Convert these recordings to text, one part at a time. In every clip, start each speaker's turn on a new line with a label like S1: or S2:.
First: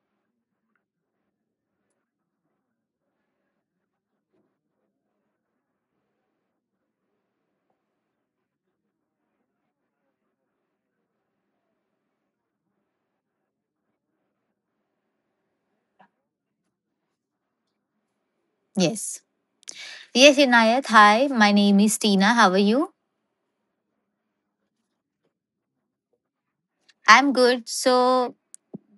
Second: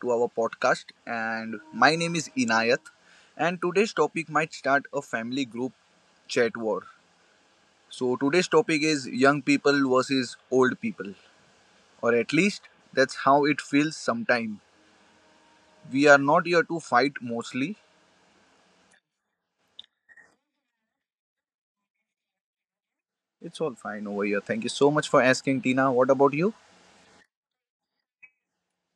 S1: to our podcast. And my name is Inayat. And today's topic might start a family group chat war. So, today's topic is young people versus old people, or at least that's how it feels sometime. We are not here to fight mostly.
S2: Yes. Yes, Inayat. Hi, my name is Tina. How are you?
S1: It's all fine over here. Thank you so much for asking, Tina. What about you?
S2: I'm good. So,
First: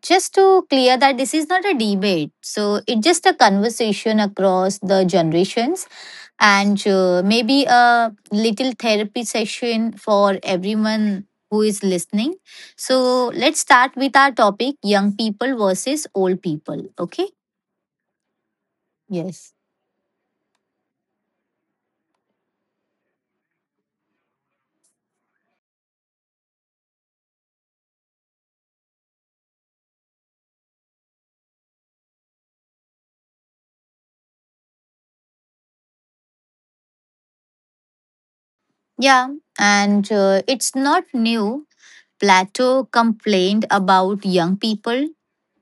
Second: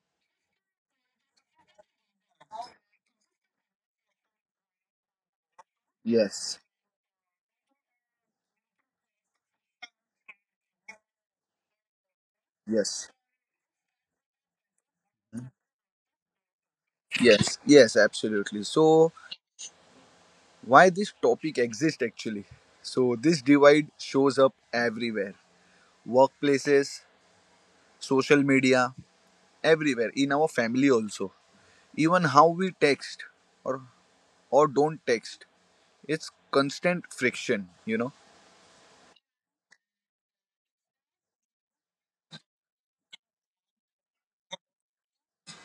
S2: just to clear that this is not a debate. So, it's just a conversation across the generations
S1: Yes,
S2: and maybe a little therapy session for everyone who is listening.
S1: yes,
S2: So, let's start with our topic young people versus old people. Okay?
S1: yes, absolutely. So,
S2: Yes.
S1: why this topic exists actually? So, this divide shows up everywhere workplaces, social media, everywhere, in our family also. Even how we text or or don't text, it's constant friction, you know.
S2: Yeah. And it's not new. Plato complained about young people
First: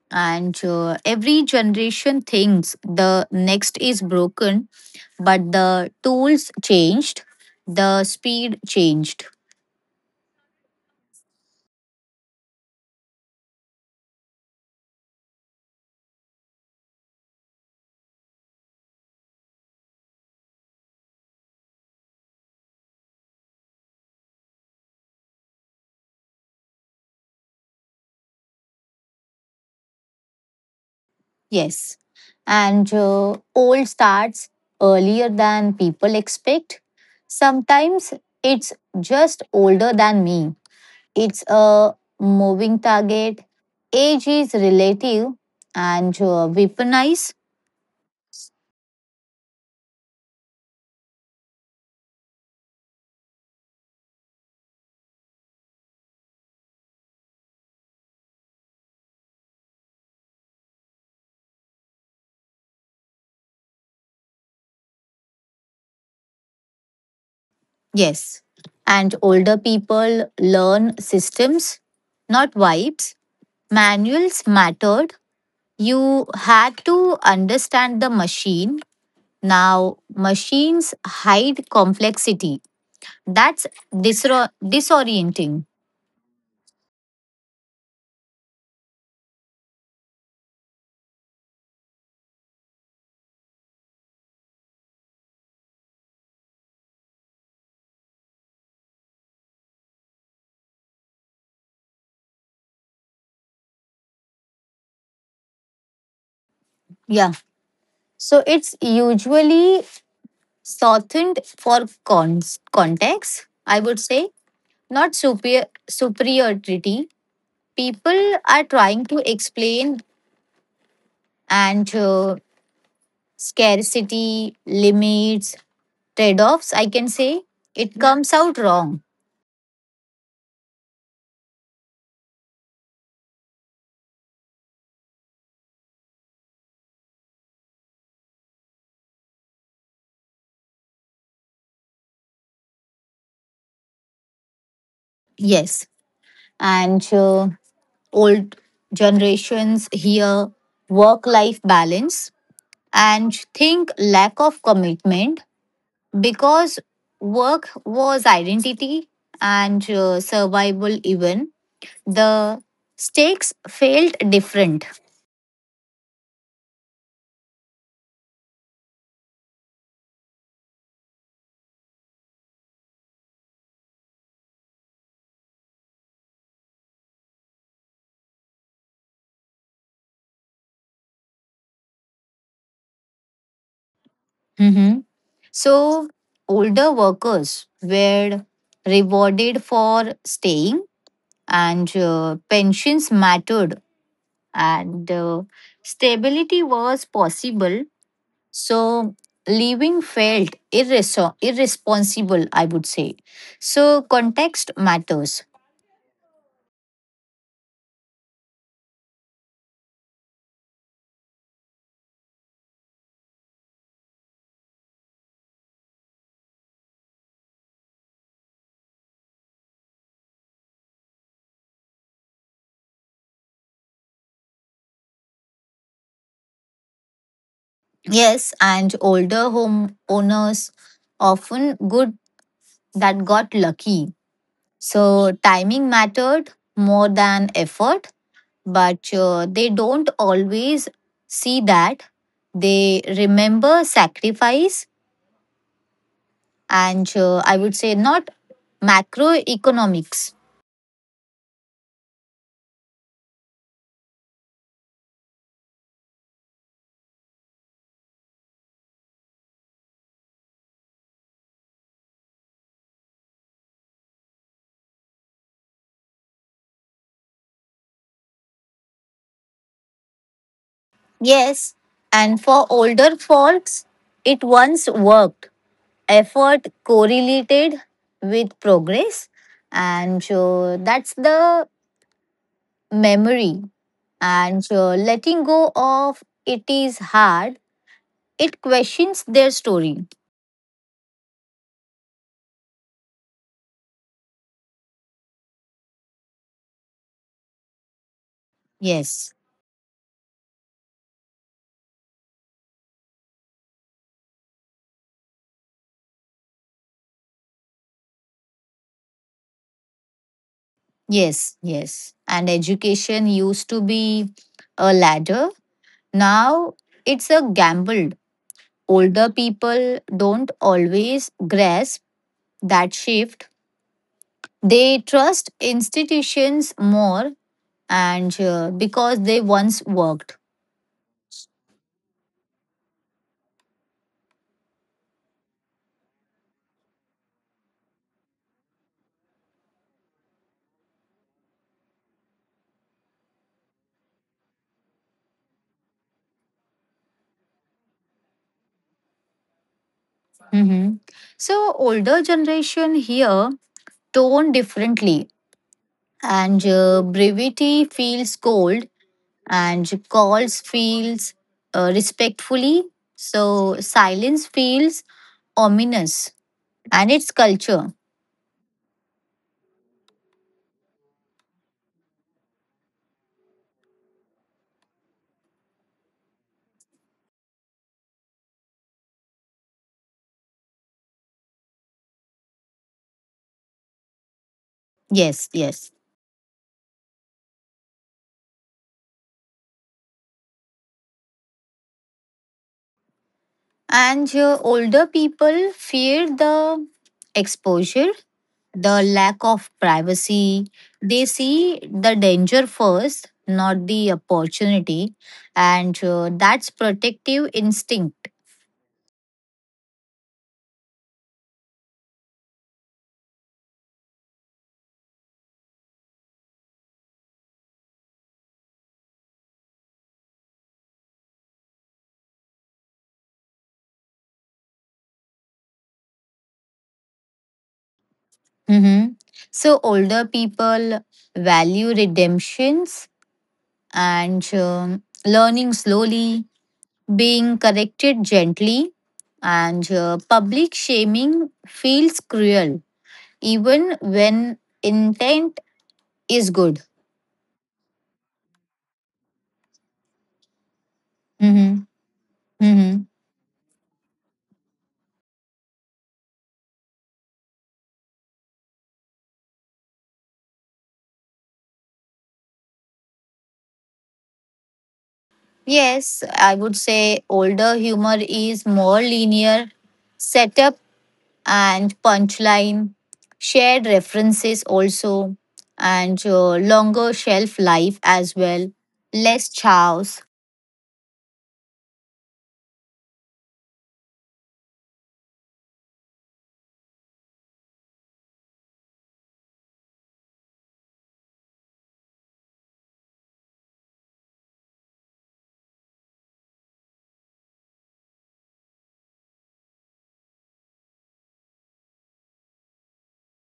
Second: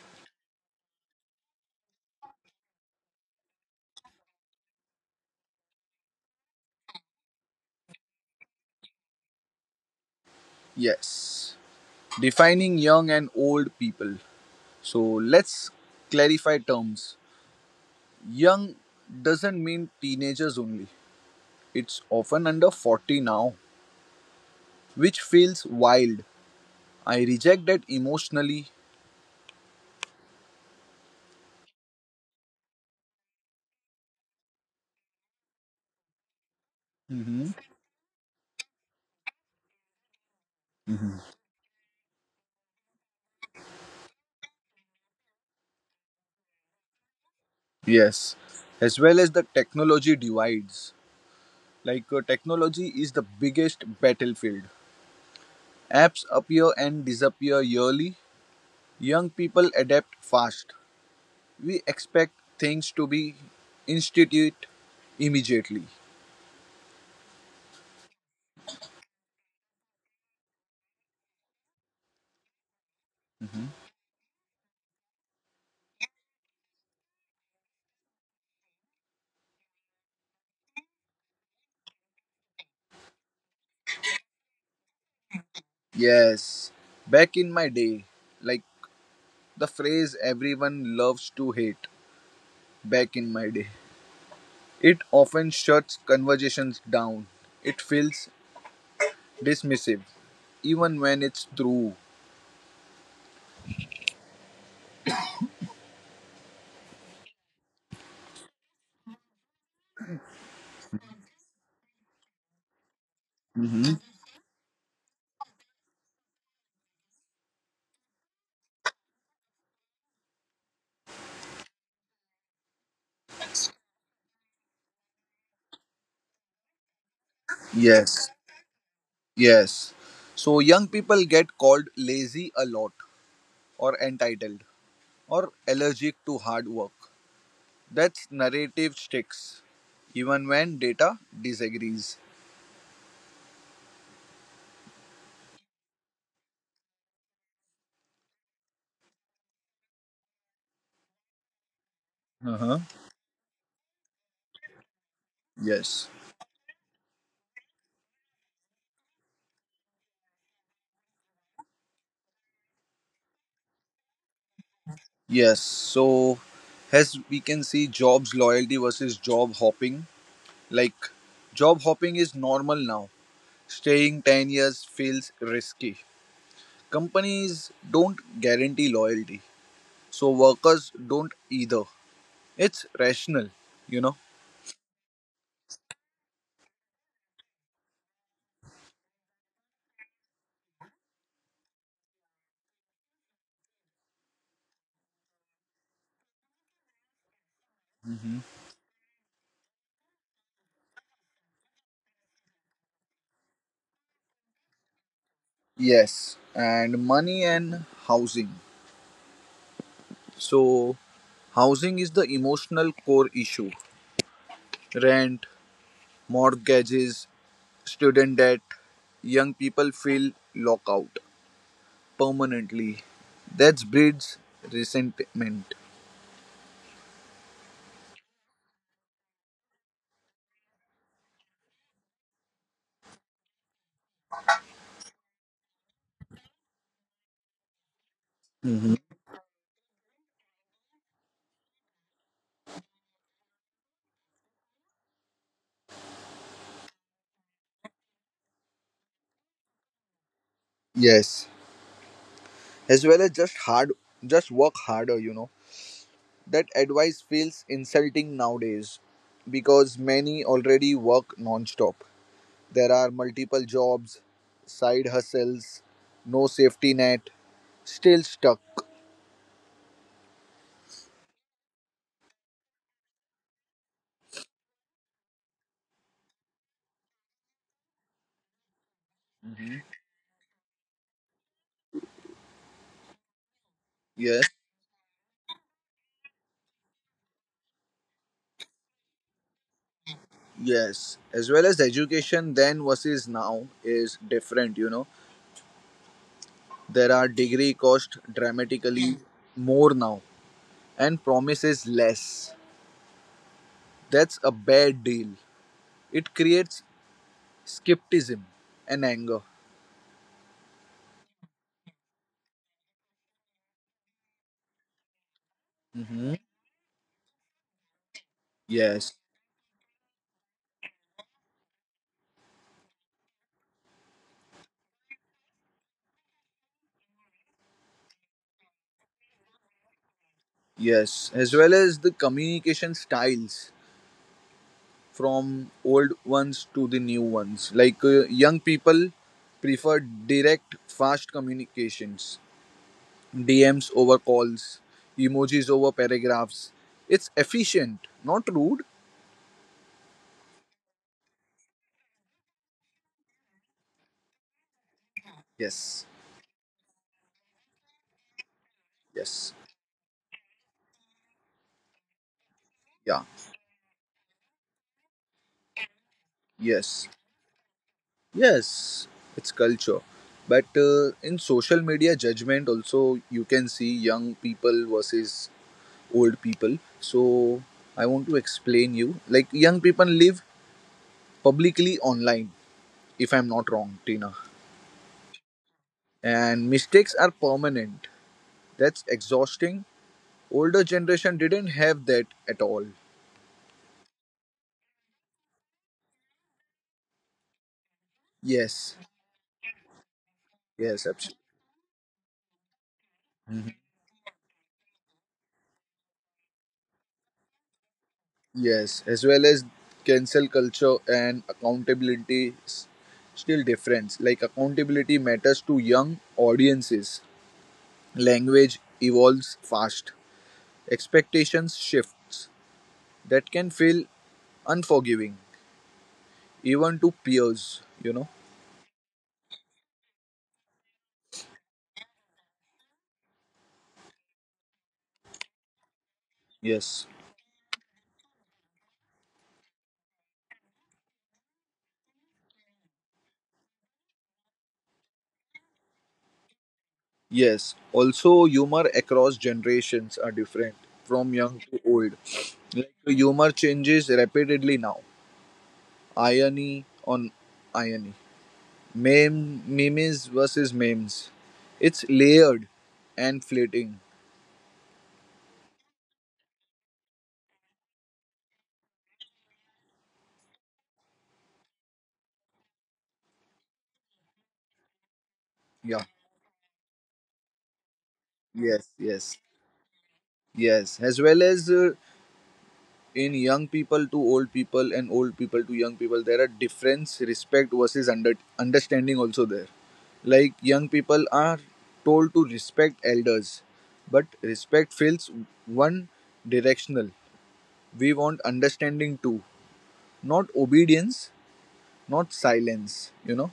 S2: and every generation thinks the next is broken, but the tools changed, the speed changed.
S1: Yes. Defining young and old people. So let's clarify terms. Young doesn't mean teenagers only. It's often under 40 now, which feels wild. I reject that emotionally.
S2: Yes and Old starts earlier than people expect,
S1: Mhm.
S2: sometimes it's just older than me. It's a moving target, age is relative, and weaponize.
S1: Yes. As well as the technology divides. Like technology is the biggest battlefield. Apps appear and disappear yearly. Young people adapt fast. We expect things to be instituted immediately.
S2: Yes. And older people learn systems, not vibes.
S1: Mhm.
S2: Manuals mattered. You had to understand the machine. Now, machines hide complexity. That's disorienting.
S1: Yes, back in my day, like the phrase everyone loves to hate, back in my day, it often shuts conversations down. It feels dismissive, even when it's true.
S2: Yeah. So it's usually shortened for context, I
S1: Mhm.
S2: would say, not superiority. People are trying to explain and scarcity, limits, trade offs, I can say, it
S1: Yes.
S2: comes out wrong.
S1: Yes. So young people get called lazy a lot, or entitled, or allergic to hard work. That's narrative sticks, even when data disagrees.
S2: Yes. And old generations here work life balance
S1: Uh-huh.
S2: and think lack of commitment
S1: Yes.
S2: because work was identity and survival, even. The stakes felt different.
S1: Yes. So, as we can see, jobs loyalty versus job hopping. Like, job hopping is normal now. Staying 10 years feels risky. Companies don't guarantee loyalty. So, workers don't either. It's rational, you know.
S2: Mhm. So, older workers were rewarded for staying, and pensions mattered, and stability was possible, so leaving felt irresponsible, I would say. So context matters.
S1: Yes, and money and housing. So, housing is the emotional core issue. Rent, mortgages, student debt, young people feel lockout permanently. That breeds resentment.
S2: Yes, and older home owners often good that got lucky, so timing mattered more than effort,
S1: Mhm.
S2: but they don't always see that. They remember sacrifice, and I would say not macroeconomics.
S1: Yes, as well as just hard, just work harder. That advice feels insulting nowadays because many already work non-stop. There are multiple jobs, side hustles, no safety net, still stuck.
S2: Yes, and for older folks, it once worked. Effort correlated with progress,
S1: Hmm.
S2: and so that's the memory.
S1: Yes,
S2: And letting go of it is hard, it questions their story.
S1: yes. As well as education then versus now is different, you know. There are degree cost dramatically
S2: Yes,
S1: more now and promises less. That's a bad deal. It creates skepticism and anger.
S2: yes, yes. And education used to be a ladder,
S1: Hmm.
S2: now it's a gamble.
S1: Yes,
S2: Older people don't always grasp that shift. They trust institutions more, and because they once worked.
S1: yes. As well as the communication styles. From old ones to the new ones. Like young people prefer direct, fast communications, DMs over calls, emojis over paragraphs. It's efficient, not rude.
S2: Mhm. So older generation here tone differently,
S1: Yes,
S2: and brevity feels cold,
S1: yes,
S2: and calls feels respectfully.
S1: yeah,
S2: So silence feels ominous,
S1: yes,
S2: and it's culture.
S1: yes. It's culture. But in social media judgment, also you can see young people versus old people. So I want to explain you. Like young people live publicly online if I'm not wrong, Tina.
S2: Yes, yes.
S1: And mistakes are permanent. That's exhausting. Older generation didn't have that at all.
S2: And Older people fear the exposure,
S1: Yes,
S2: the lack of privacy.
S1: yes,
S2: They
S1: absolutely.
S2: see the danger first, not the opportunity. And that's protective instinct.
S1: Yes, as well as cancel culture and accountability still difference. Like accountability matters to young audiences. Language evolves fast. Expectations shifts. That can feel unforgiving even to peers, you know.
S2: Mhm. So, older people value redemptions and learning slowly,
S1: Yes.
S2: being corrected gently. And public shaming feels cruel even when intent is good.
S1: Yes, also humor across generations are different from young
S2: Mm-hmm.
S1: to old. Like
S2: Mm-hmm.
S1: the humor changes rapidly now. Irony on irony. Memes versus memes. It's layered and fleeting.
S2: Yes, I would say older humor is more linear, setup and punchline, shared references also,
S1: Yeah.
S2: and longer shelf life as well,
S1: Yes, yes.
S2: less chows.
S1: Yes, as well as in young people to old people and old people to young people there are difference respect versus under, understanding also there like young people are told to respect elders but respect feels one directional we want understanding too not obedience not silence you know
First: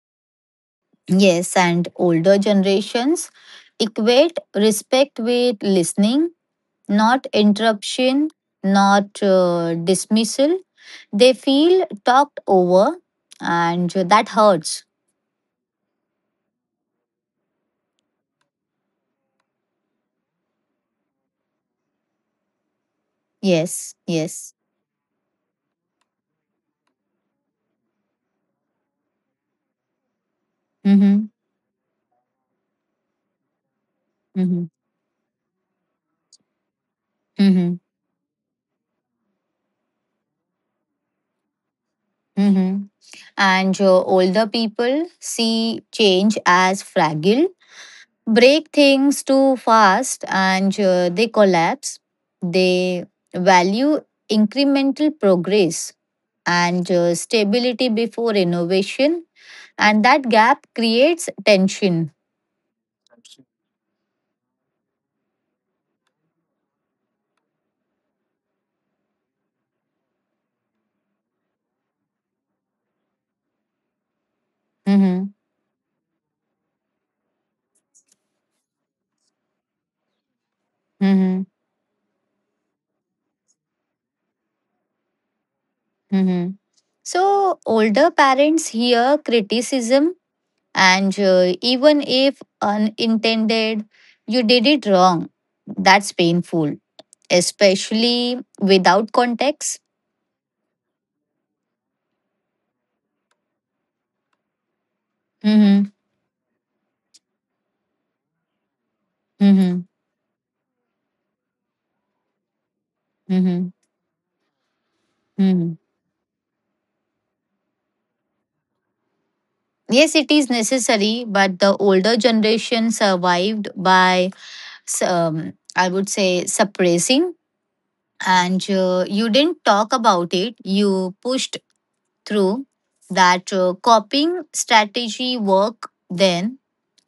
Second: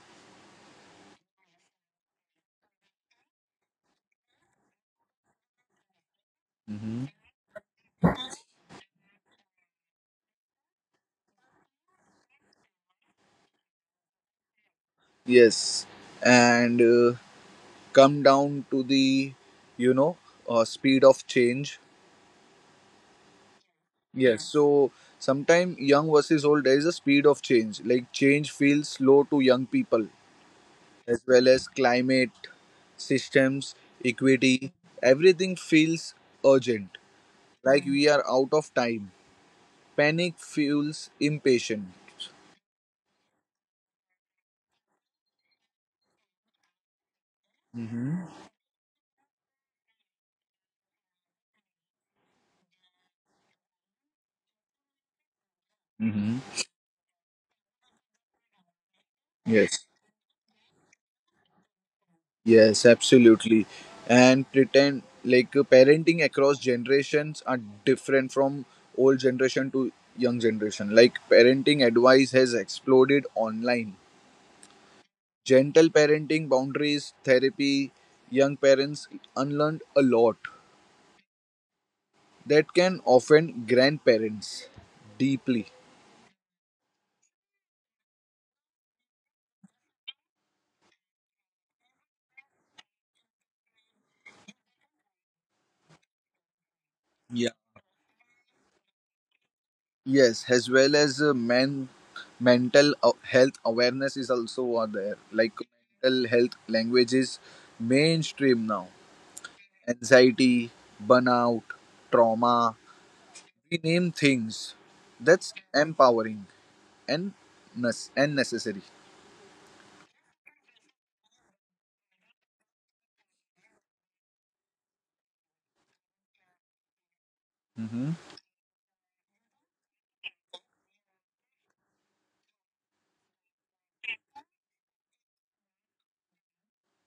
S2: Yes, and older generations equate respect with listening,
S1: hmm
S2: not interruption, not dismissal. They feel talked over and that hurts.
S1: yes and come down to the you know speed of change
S2: Yes,
S1: Yes,
S2: yes.
S1: so sometime young versus old, there is a speed of change. Like change feels slow to young people, as
S2: Mhm.
S1: well as climate, systems,
S2: Mhm.
S1: equity, everything feels urgent.
S2: Mhm.
S1: Like we are out of time. Panic feels impatient.
S2: Mhm. And older people see change as fragile,
S1: Mm-hmm.
S2: break things too fast and they collapse. They value incremental progress,
S1: Mm-hmm.
S2: and stability before innovation,
S1: Yes,
S2: and that gap creates tension.
S1: yes, absolutely. And pretend like parenting across generations are different from old generation to young generation. Like parenting advice has exploded online.
S2: Mhm.
S1: Gentle parenting, boundaries, therapy, young parents unlearn a lot
S2: Mhm.
S1: that can offend grandparents deeply.
S2: Mhm. So, older parents hear criticism, and even if unintended, you did it wrong. That's painful,
S1: Yeah.
S2: especially without context.
S1: Yes, as well as men, mental health awareness is also are there. Like
S2: Mm-hmm.
S1: mental health language is mainstream now.
S2: Mm-hmm.
S1: Anxiety, burnout, trauma.
S2: Mm-hmm.
S1: We name things. That's
S2: Mm-hmm.
S1: empowering and necessary.
S2: Yes, it is necessary, but the older generation survived by, I would say, suppressing. And you didn't talk about it, you pushed through. That copying strategy work then,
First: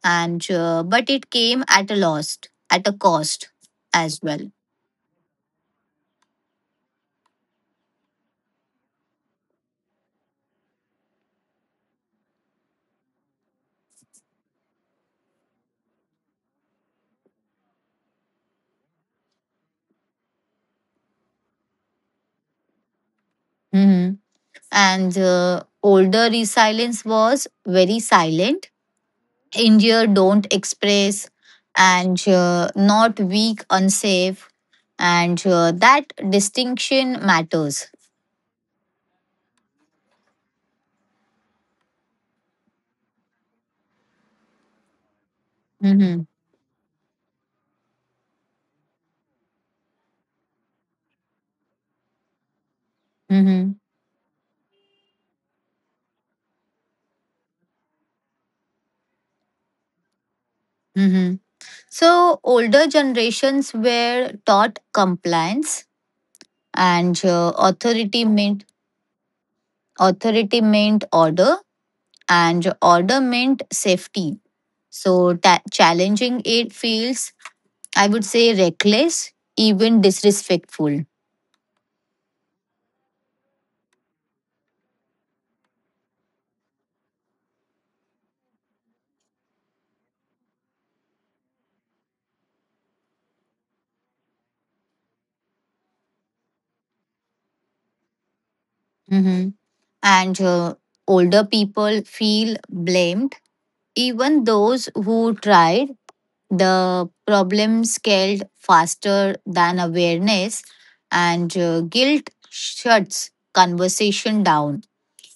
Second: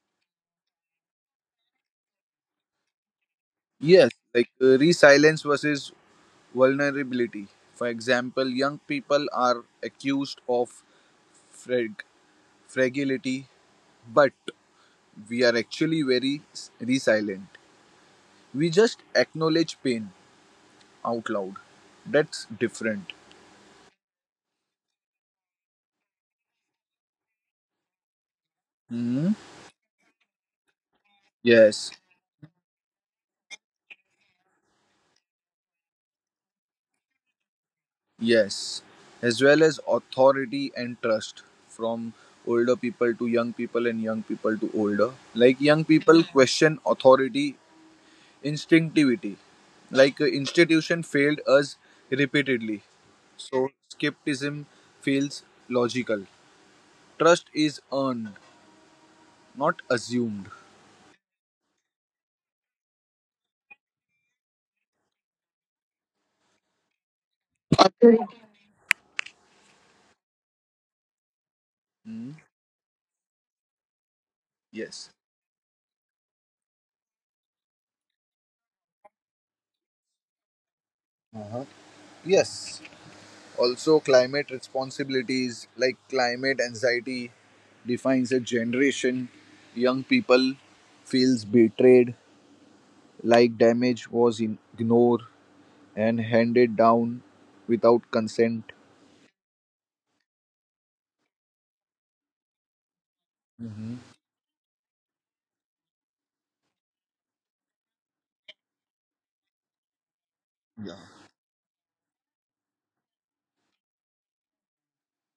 S2: and but it came at a loss, at a cost
S1: Yes,
S2: as well.
S1: like resilience versus vulnerability. For example, young people are accused of frag- fragility, but we are actually very resilient. We just acknowledge pain out loud. That's different.
S2: hmm And older resilience was very silent.
S1: Hmm?
S2: India don't express,
S1: Yes,
S2: and not weak, unsafe, and that distinction matters.
S1: yes. As well as authority and trust from older people to young people and young people to older. Like young people
S2: hmm
S1: question authority Instinctivity. Like institution failed us repeatedly. So
S2: hmm
S1: skepticism feels logical. Trust is earned, not assumed.
S2: hmm So older generations were taught compliance, and authority meant order,
S1: Hmm.
S2: and order meant safety,
S1: Yes.
S2: so challenging it feels, I would say, reckless, even disrespectful.
S1: Uh-huh. Yes. Also, climate responsibilities like climate anxiety defines a generation. Young people feels betrayed, like damage was ignored and handed down without consent.
S2: Mm-hmm. and older people feel blamed,
S1: Mhm.
S2: even those who tried. The problem scaled faster than awareness, and guilt shuts conversation down,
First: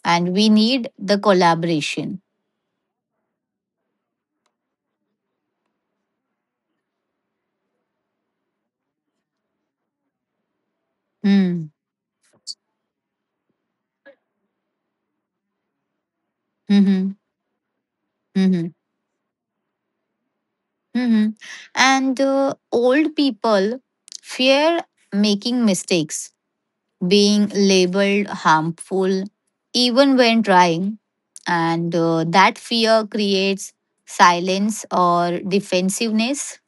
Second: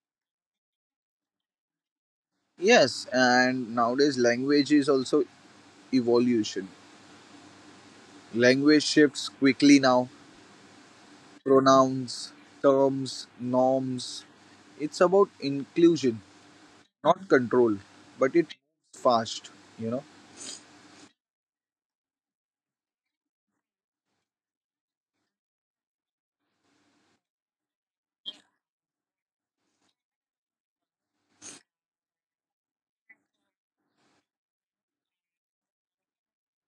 S2: and we need the collaboration.
S1: Yes, and nowadays language is also evolution. Language shifts quickly now.
S2: Mm,
S1: Pronouns, terms, norms. It's about inclusion,
S2: mm-hmm,
S1: not control, but it
S2: mm-hmm,
S1: moves fast, you know.
S2: mm-hmm. And old people fear making mistakes, being labeled harmful, even when trying. And that fear creates silence or defensiveness.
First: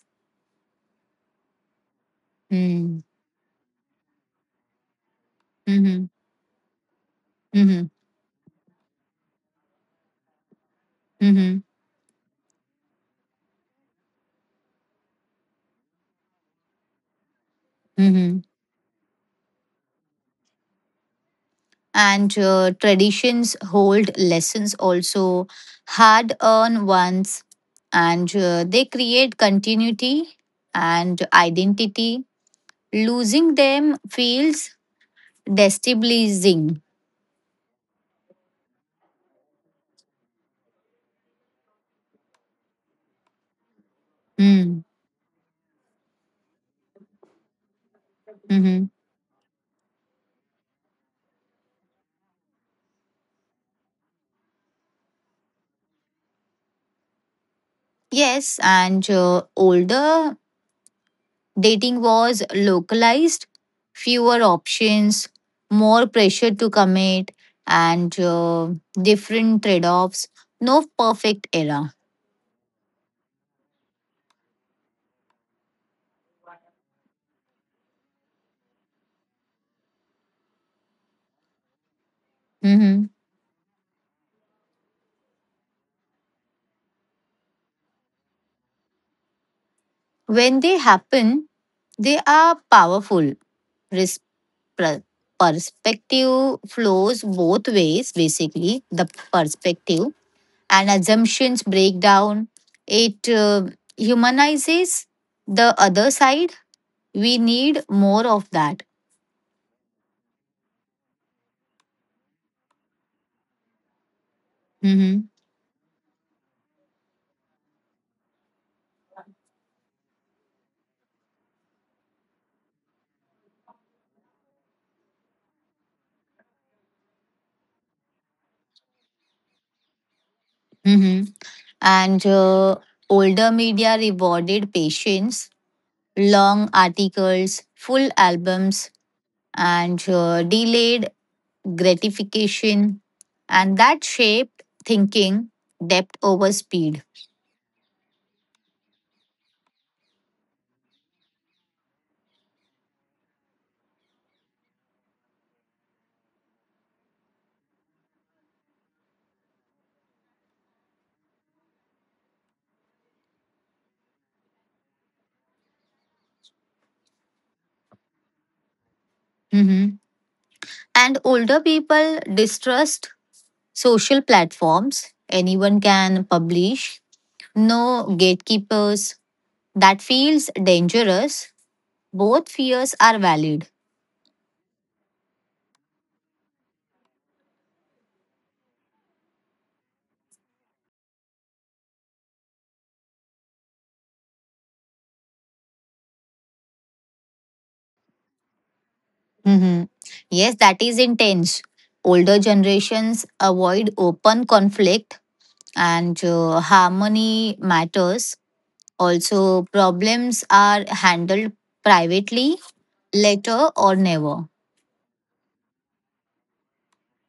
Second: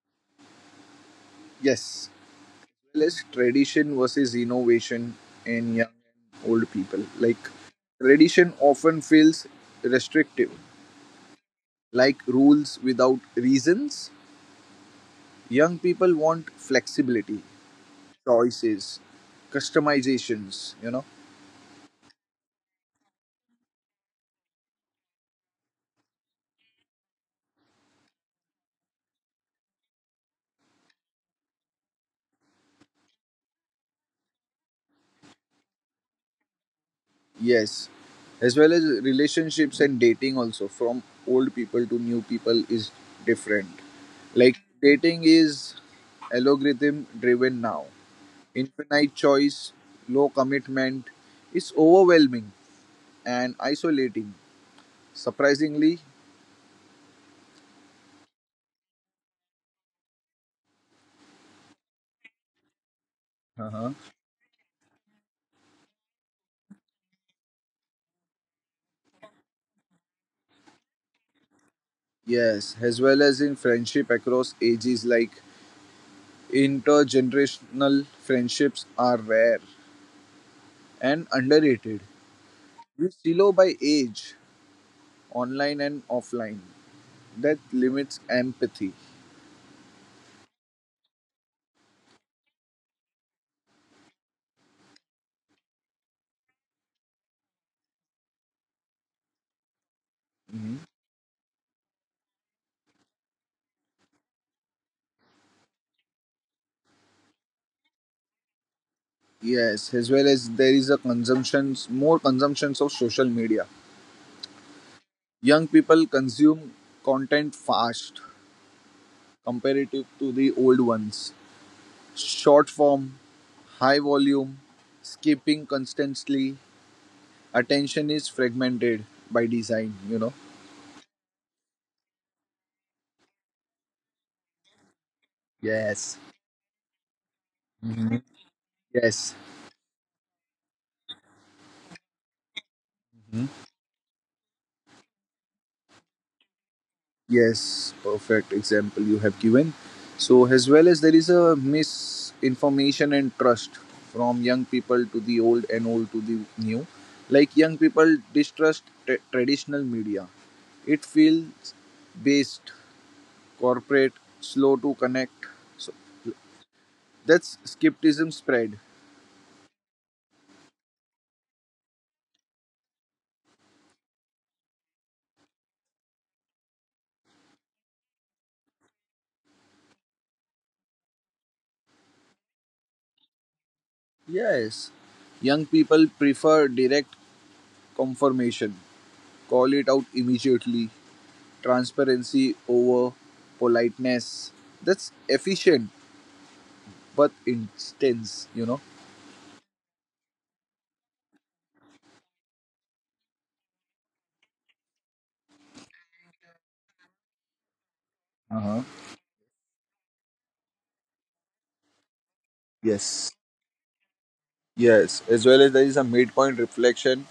S1: Yes,
S2: Mm,
S1: less tradition versus innovation in young
S2: mm-hmm,
S1: and old people. Like
S2: mm-hmm,
S1: tradition often feels restrictive,
S2: mm-hmm,
S1: like rules without reasons. Young people want flexibility,
S2: mm-hmm.
S1: choices, customizations, you know.
S2: and Traditions hold lessons also, hard earned ones, and they create continuity and identity. Losing them feels destabilizing.
S1: Yes. As well as relationships and dating also from old people to new people is different.
S2: Mm.
S1: Like
S2: Hmm.
S1: dating is algorithm driven now.
S2: Mm-hmm.
S1: Infinite choice, low commitment is overwhelming and isolating. Surprisingly,
S2: yes and older dating was localized,
S1: uh-huh.
S2: fewer options, more pressure to commit, and different trade-offs, no perfect era.
S1: Yes, as well as in friendship across ages, like intergenerational friendships are rare and underrated.
S2: Mm-hmm.
S1: You silo by age, online and offline. That limits empathy.
S2: When they happen, they are powerful. Res- per- Perspective flows both ways, basically, the perspective
S1: Hmm.
S2: and assumptions break down. It humanizes the other side. We need more of that.
S1: Yes, as well as there is a consumptions more consumptions of social media.
S2: Mm-hmm.
S1: Young people consume content fast comparative to the old ones. Short form, high volume, skipping constantly. Attention is fragmented by design, you know.
S2: Hmm. And older media rewarded patience,
S1: Yes.
S2: long articles, full
S1: Hmm.
S2: albums,
S1: Yes.
S2: and delayed gratification, and that shaped thinking, depth over speed.
S1: Yes, perfect example you have given. So, as well as there is a misinformation and trust from young people to the old and old to the new. Like young people distrust traditional media. It feels based, corporate, slow to connect. So that's skepticism spread.
S2: Mhm. And older people distrust social platforms. Anyone can publish. No gatekeepers. That feels dangerous. Both fears are valid.
S1: Yes, young people prefer direct confirmation. Call it out immediately. Transparency over politeness. That's efficient but intense, you know.
S2: Mhm. Yes, that is intense. Older generations avoid open conflict, and harmony matters.
S1: Uh-huh.
S2: Also, problems are handled privately,
S1: Yes.
S2: later, or never.
S1: Yes. As well as there is a midpoint reflection.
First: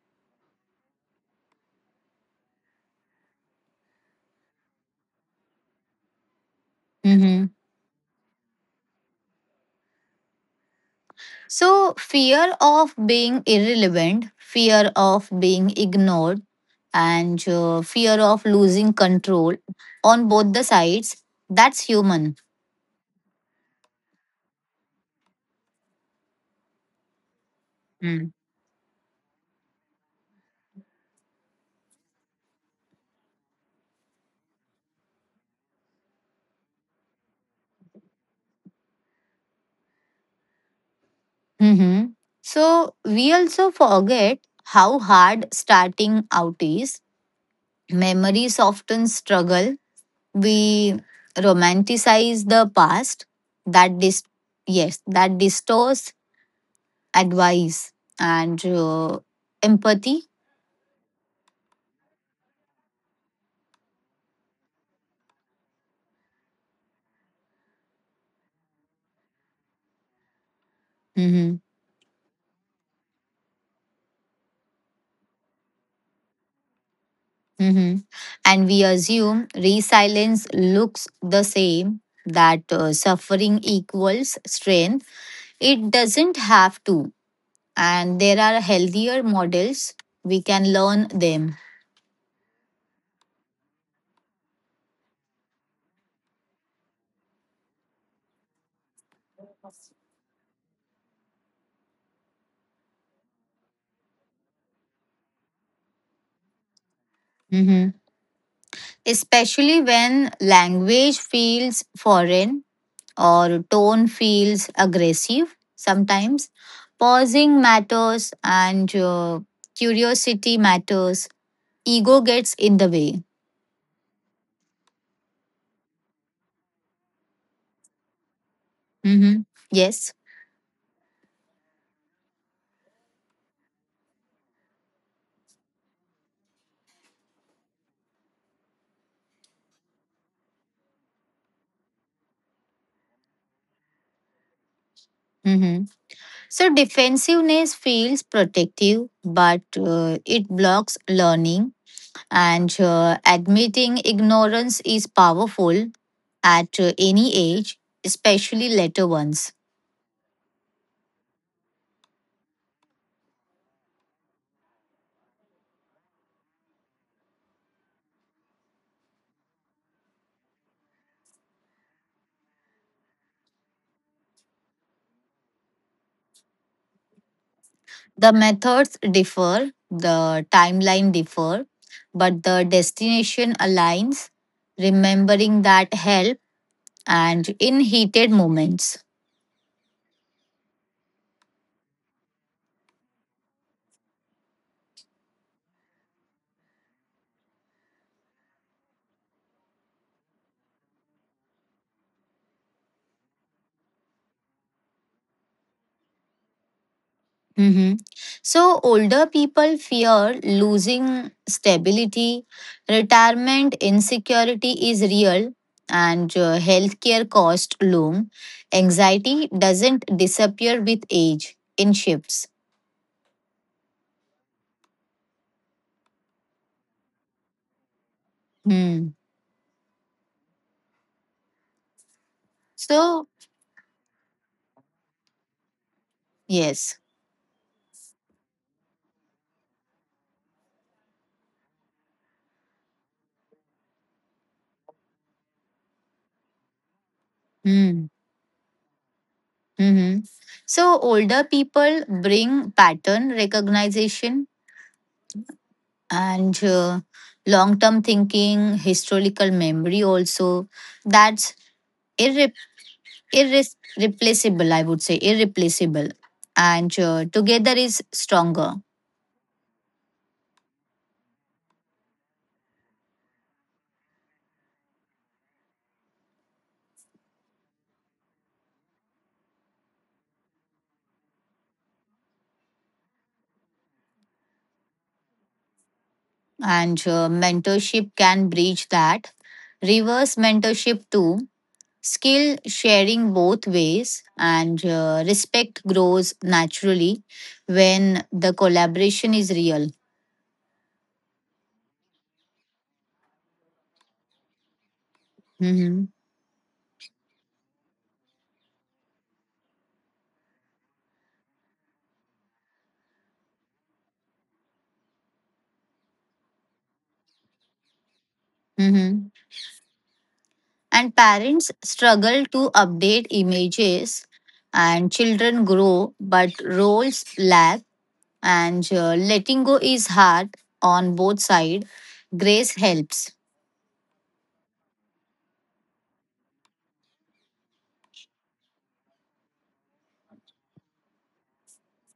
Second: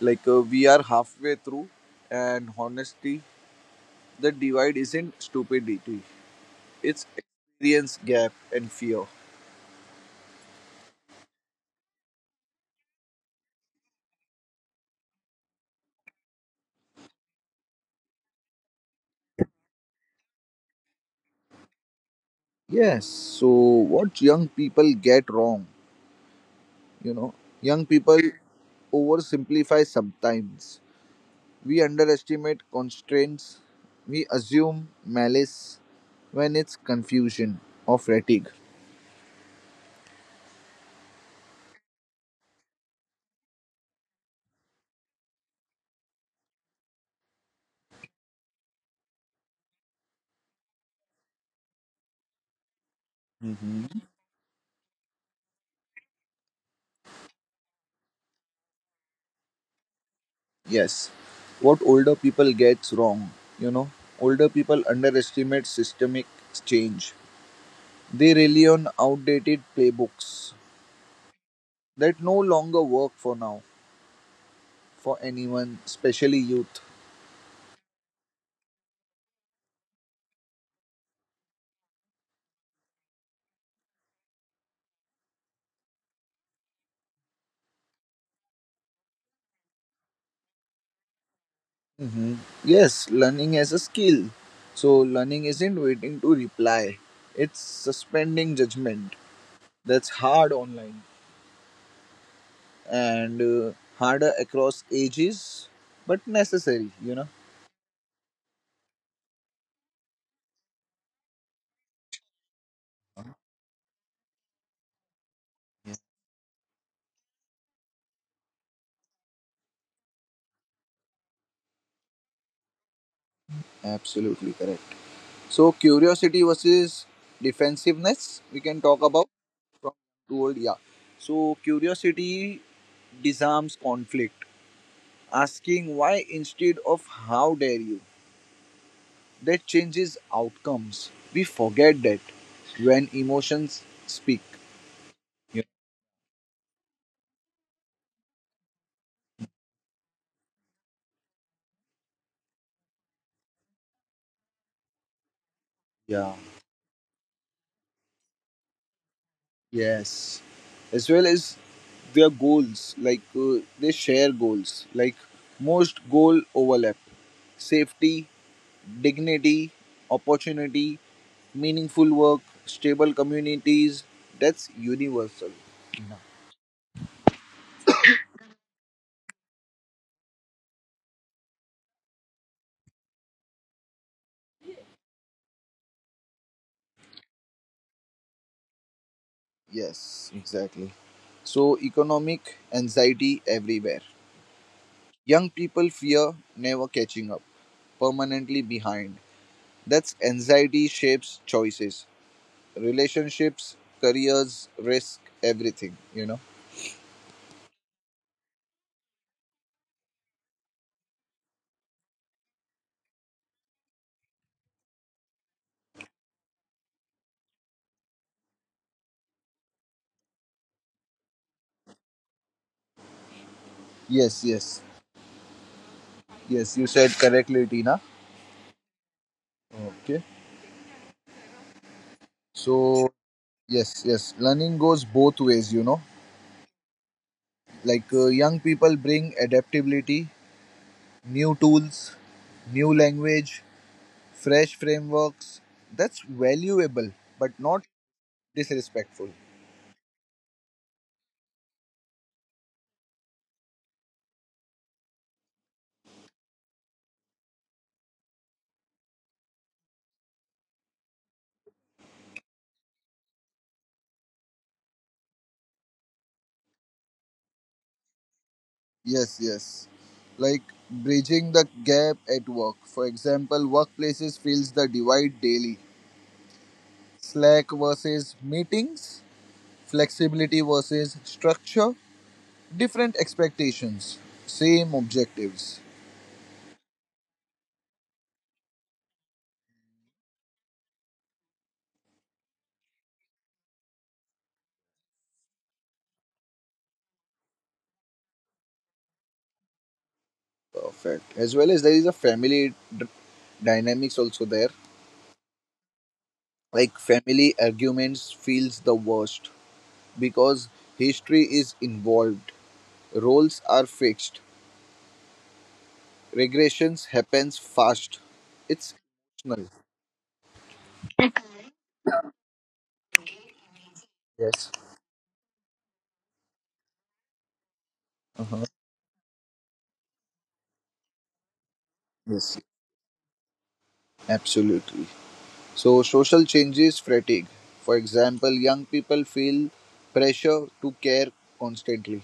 S1: Like we are halfway through, and honesty, the divide isn't stupidity, it's
S2: Mhm.
S1: experience gap and fear.
S2: So, fear of being irrelevant, fear of being ignored, and fear of losing control on both the sides, that's human.
S1: Yes. So, what young people get wrong, you know, young people
S2: Mm.
S1: oversimplify sometimes. We underestimate constraints, we assume malice when it's confusion or fatigue.
S2: Mhm. So, we also forget how hard starting out is. Memory softens struggle, we romanticize the past, that
S1: Hmm.
S2: distorts advice and empathy.
S1: Yes, what older people gets wrong, you know, older people underestimate systemic change. They rely on outdated playbooks
S2: Hmm.
S1: that no longer work for now for anyone, especially youth.
S2: Hmm. And we assume resilience looks the same, that suffering equals strength. It doesn't have to, and there are healthier models, we can learn them.
S1: Hmm. Yes, learning as a skill. So learning isn't waiting to reply. It's suspending judgment. That's hard online and harder across ages but necessary you know.
S2: Mhm. Especially when language feels foreign or tone feels aggressive sometimes. Pausing matters, and curiosity matters. Ego gets in the way.
S1: Absolutely correct. So curiosity versus defensiveness we can talk about
S2: Hmm.
S1: from
S2: Yes.
S1: to old, yeah. So curiosity disarms conflict, asking why instead of how dare you. That changes outcomes. We forget that when emotions speak.
S2: Hmm. So defensiveness feels protective, but it blocks learning. And admitting ignorance is powerful
S1: Yeah.
S2: at any age, especially later ones.
S1: Yes, as well as their goals, like they share goals, like most goal overlap safety, dignity, opportunity, meaningful work, stable communities. That's universal. No.
S2: The methods differ, the timeline differ, but the destination aligns, remembering that help and in heated moments.
S1: Yes, exactly. So, economic anxiety everywhere. Young people fear never catching up, permanently behind. That's anxiety shapes choices. Relationships, careers, risk, everything, you know.
S2: Mhm. So, older people fear losing stability. Retirement insecurity is real, and healthcare cost loom. Anxiety doesn't disappear with age, in shifts.
S1: Yes, yes, yes, you said correctly, Tina.
S2: Hmm.
S1: Okay. So,
S2: So,
S1: yes, learning goes both ways, you know.
S2: yes.
S1: Like young people bring adaptability, new tools, new language, fresh frameworks. That's valuable, but not
S2: Hmm.
S1: disrespectful.
S2: Hmm. So older people bring pattern recognition and long term thinking, historical memory also. That's irre- irreplaceable, I would say, irreplaceable. And together is stronger.
S1: Yes. Like bridging the gap at work. For example, workplaces feels the divide daily Slack versus meetings, flexibility versus structure, different expectations, same objectives.
S2: And mentorship can bridge that. Reverse mentorship too, skill sharing both ways, and respect grows naturally when the collaboration is real.
S1: Perfect. As well as there is a family dynamics also there.
S2: Hmm.
S1: Like family arguments feels the worst because history is involved. Roles are fixed. Regressions happens fast. It's
S2: Hmm.
S1: emotional.
S2: And parents struggle to update images,
S1: Yes.
S2: and children grow but roles lack,
S1: Uh-huh.
S2: and letting go is hard on both sides.
S1: Yes.
S2: Grace helps.
S1: Absolutely. So, social changes fatigue. For example, young people feel pressure to care constantly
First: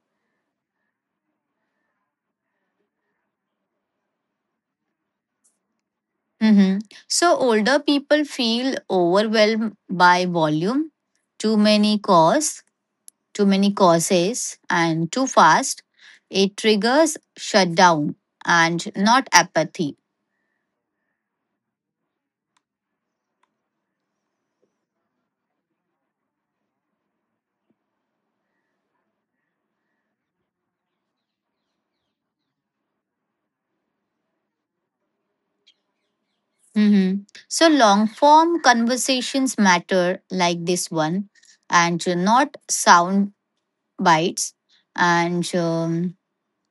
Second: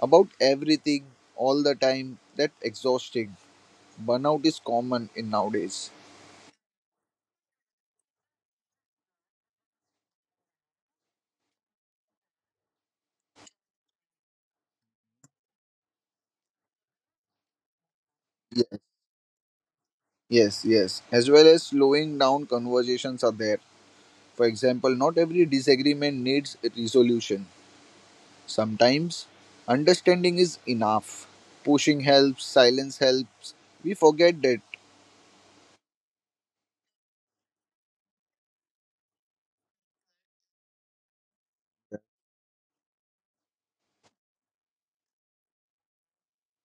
S1: about everything all the time. That exhausting. Burnout is common in nowadays.
S2: Hmm. So older people feel overwhelmed by volume, too many calls, too many courses, and too fast, it triggers shutdown
S1: Yes,
S2: and not apathy.
S1: yes. As well as slowing down conversations are there. For example, not every disagreement needs a resolution. Sometimes understanding is enough. Pushing helps, silence helps. We forget that.
S2: Mhm. So, long form conversations matter like this one, and not sound bites and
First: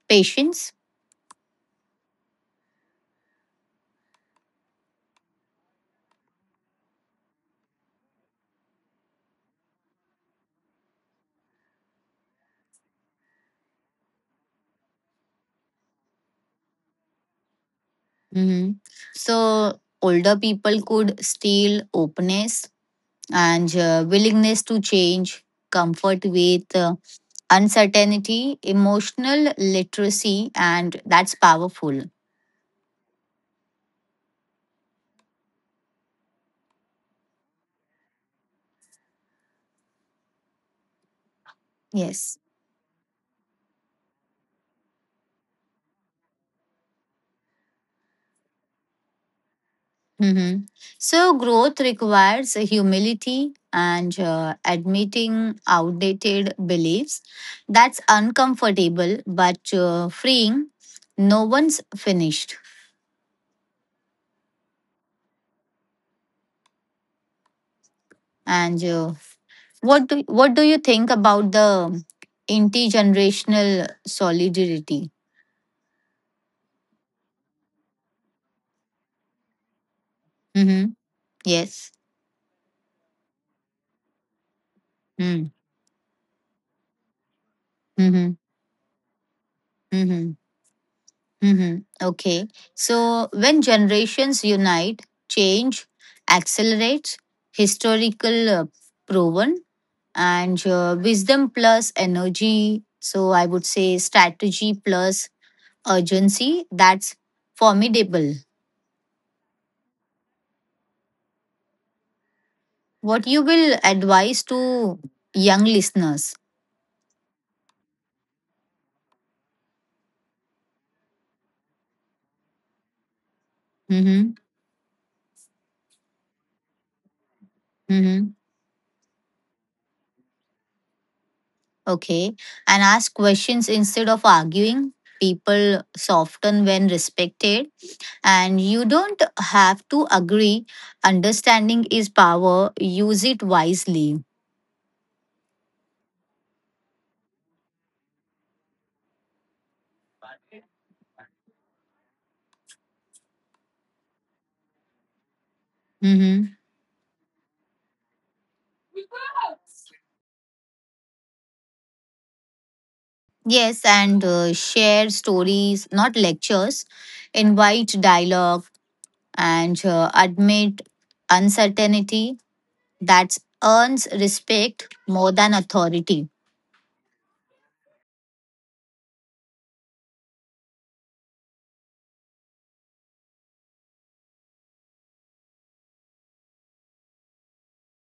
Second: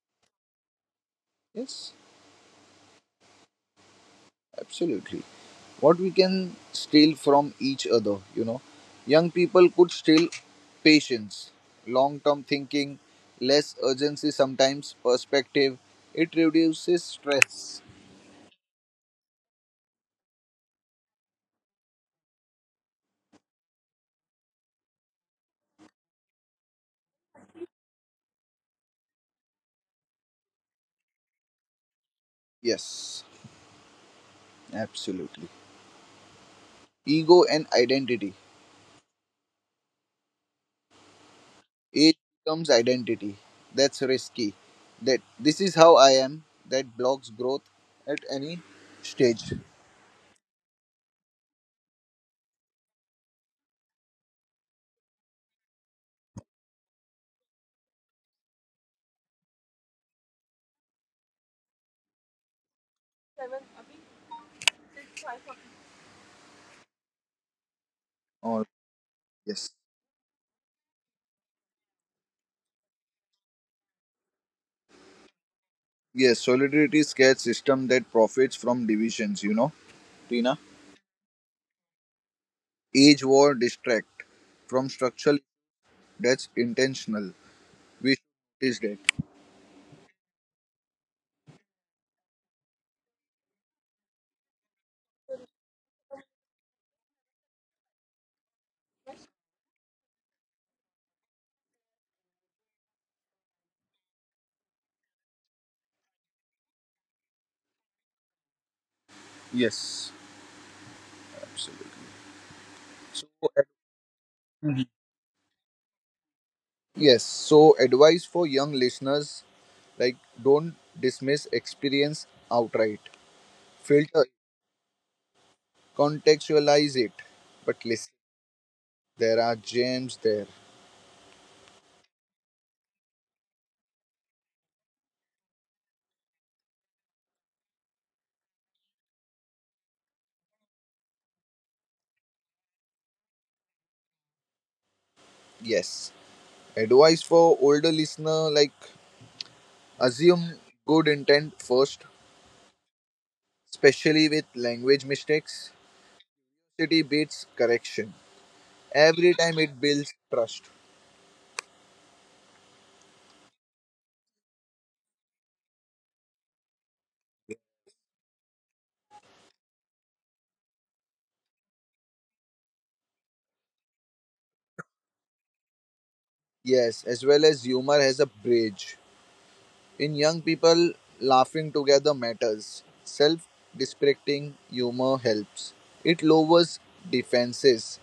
S2: patience.
S1: Yes. Absolutely. What we can steal from each other, you know. Young people could steal patience, long term thinking, less urgency sometimes, perspective. It reduces stress.
S2: Mhm. So, older people could steal openness and willingness to change, comfort with uncertainty, emotional literacy, and that's powerful.
S1: Yes, absolutely. Ego and identity. Age
S2: Yes.
S1: becomes identity. That's risky. That this is how I am. That blocks growth at any stage.
S2: Hmm. So, growth requires humility and admitting outdated beliefs. That's uncomfortable but freeing. No one's finished.
S1: Or
S2: And
S1: yes.
S2: what do you think about the intergenerational solidarity?
S1: Yes, solidarity scared system that profits from divisions, you know.
S2: Mm-hmm. Yes.
S1: Each war distract from structural,
S2: Mm,
S1: that's intentional. We
S2: mhm,
S1: should notice that.
S2: mhm, mhm. Okay. So when generations unite, change accelerates, historical proven, and wisdom plus energy. So I would say strategy plus urgency. That's formidable.
S1: Yes, absolutely. So,
S2: What you
S1: ad-
S2: will advise
S1: mhm.
S2: to young listeners?
S1: Yes, so advice for young listeners like don't dismiss experience outright. Filter,
S2: Mm-hmm.
S1: contextualize it. But listen,
S2: Mm-hmm.
S1: there are gems there.
S2: Okay. And ask questions instead of arguing. People soften when respected, and you don't have to agree. Understanding is power, use it wisely.
S1: Yes. Advice for older listener like assume good intent first, especially with language mistakes.
S2: Mhm.
S1: City beats correction. Every time it builds trust.
S2: Yes, and share stories, not lectures, invite dialogue, and admit uncertainty. That earns respect more than authority.
S1: Yes, as well as humor has a bridge. In young people, laughing together matters. Self deprecating humor helps. It lowers defenses,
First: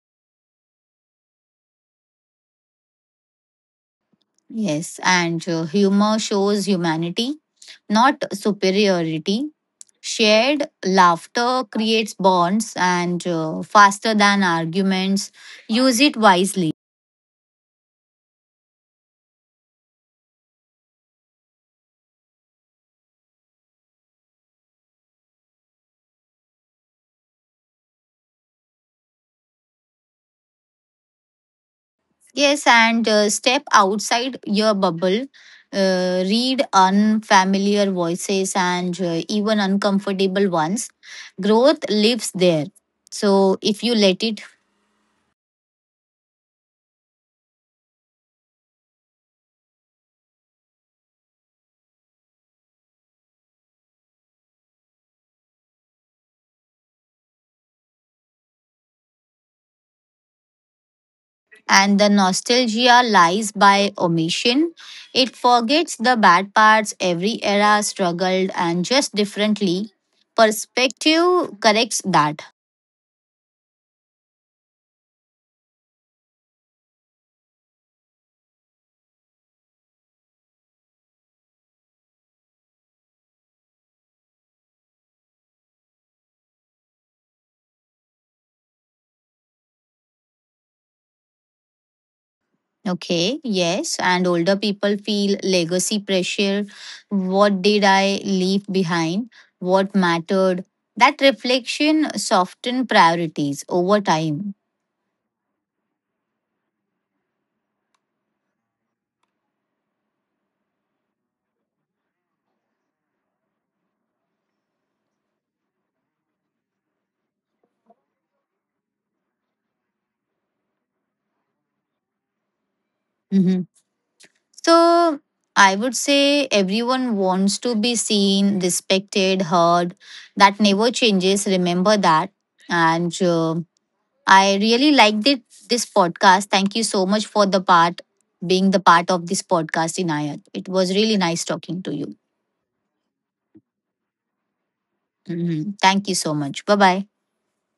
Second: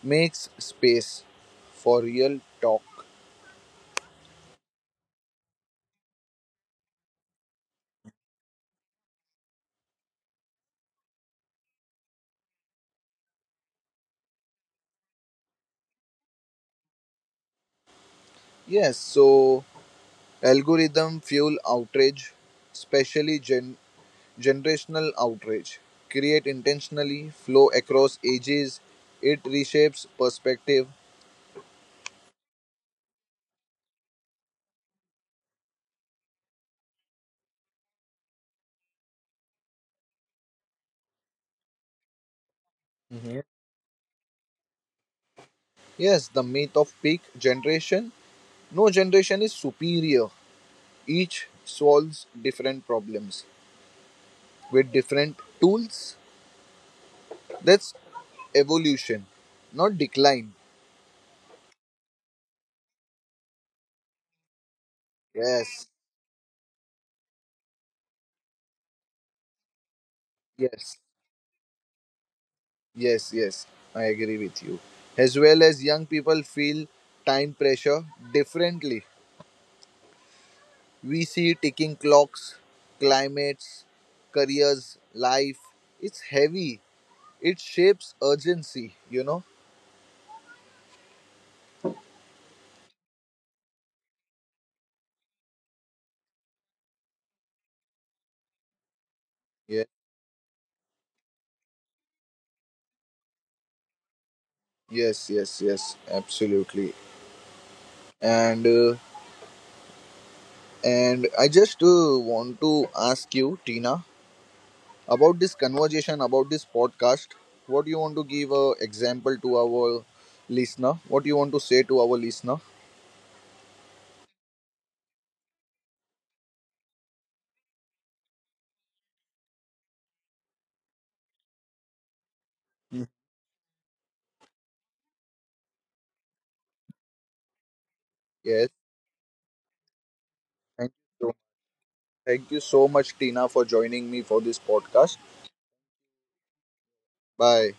S1: makes space for real talk.
S2: Yes, and humor shows humanity, not superiority. Shared laughter creates bonds and faster than arguments. Use it wisely.
S1: Yes, so algorithm fuel outrage, especially generational outrage. Create intentionally, flow across ages, it reshapes perspective.
S2: Yes, and step outside your bubble. Read unfamiliar voices and even uncomfortable ones. Growth lives there, so if you let it.
S1: Yes, the myth of peak generation. No generation is superior. Each solves different problems with different tools. That's evolution, not decline.
S2: And the nostalgia lies by omission. It
S1: Yes,
S2: forgets the bad parts, every era struggled and just differently.
S1: yes,
S2: Perspective corrects that.
S1: yes. I agree with you. As well as young people feel time pressure differently. We see ticking clocks, climates, careers, life. It's heavy. It shapes urgency, you know?
S2: Okay, yes, and older people feel legacy pressure. What did I leave behind? What mattered? That reflection soften priorities over time.
S1: Yes, absolutely. And I just want to ask you, Tina, about this conversation, about this podcast. What do you want to give a example to our listener? What do you want to say to our listener?
S2: Mm-hmm. So I would say everyone wants to be seen, respected, heard. That never changes. Remember that.
S1: Mm.
S2: And I really liked it, this podcast. Thank you so much for the part,
S1: Yes,
S2: being the part of this podcast, Inayat. It
S1: thank
S2: was really
S1: you.
S2: nice talking to you.
S1: Thank you so much, Tina, for joining me for this podcast.
S2: Mhm. Thank you so much. Bye bye.
S1: Bye.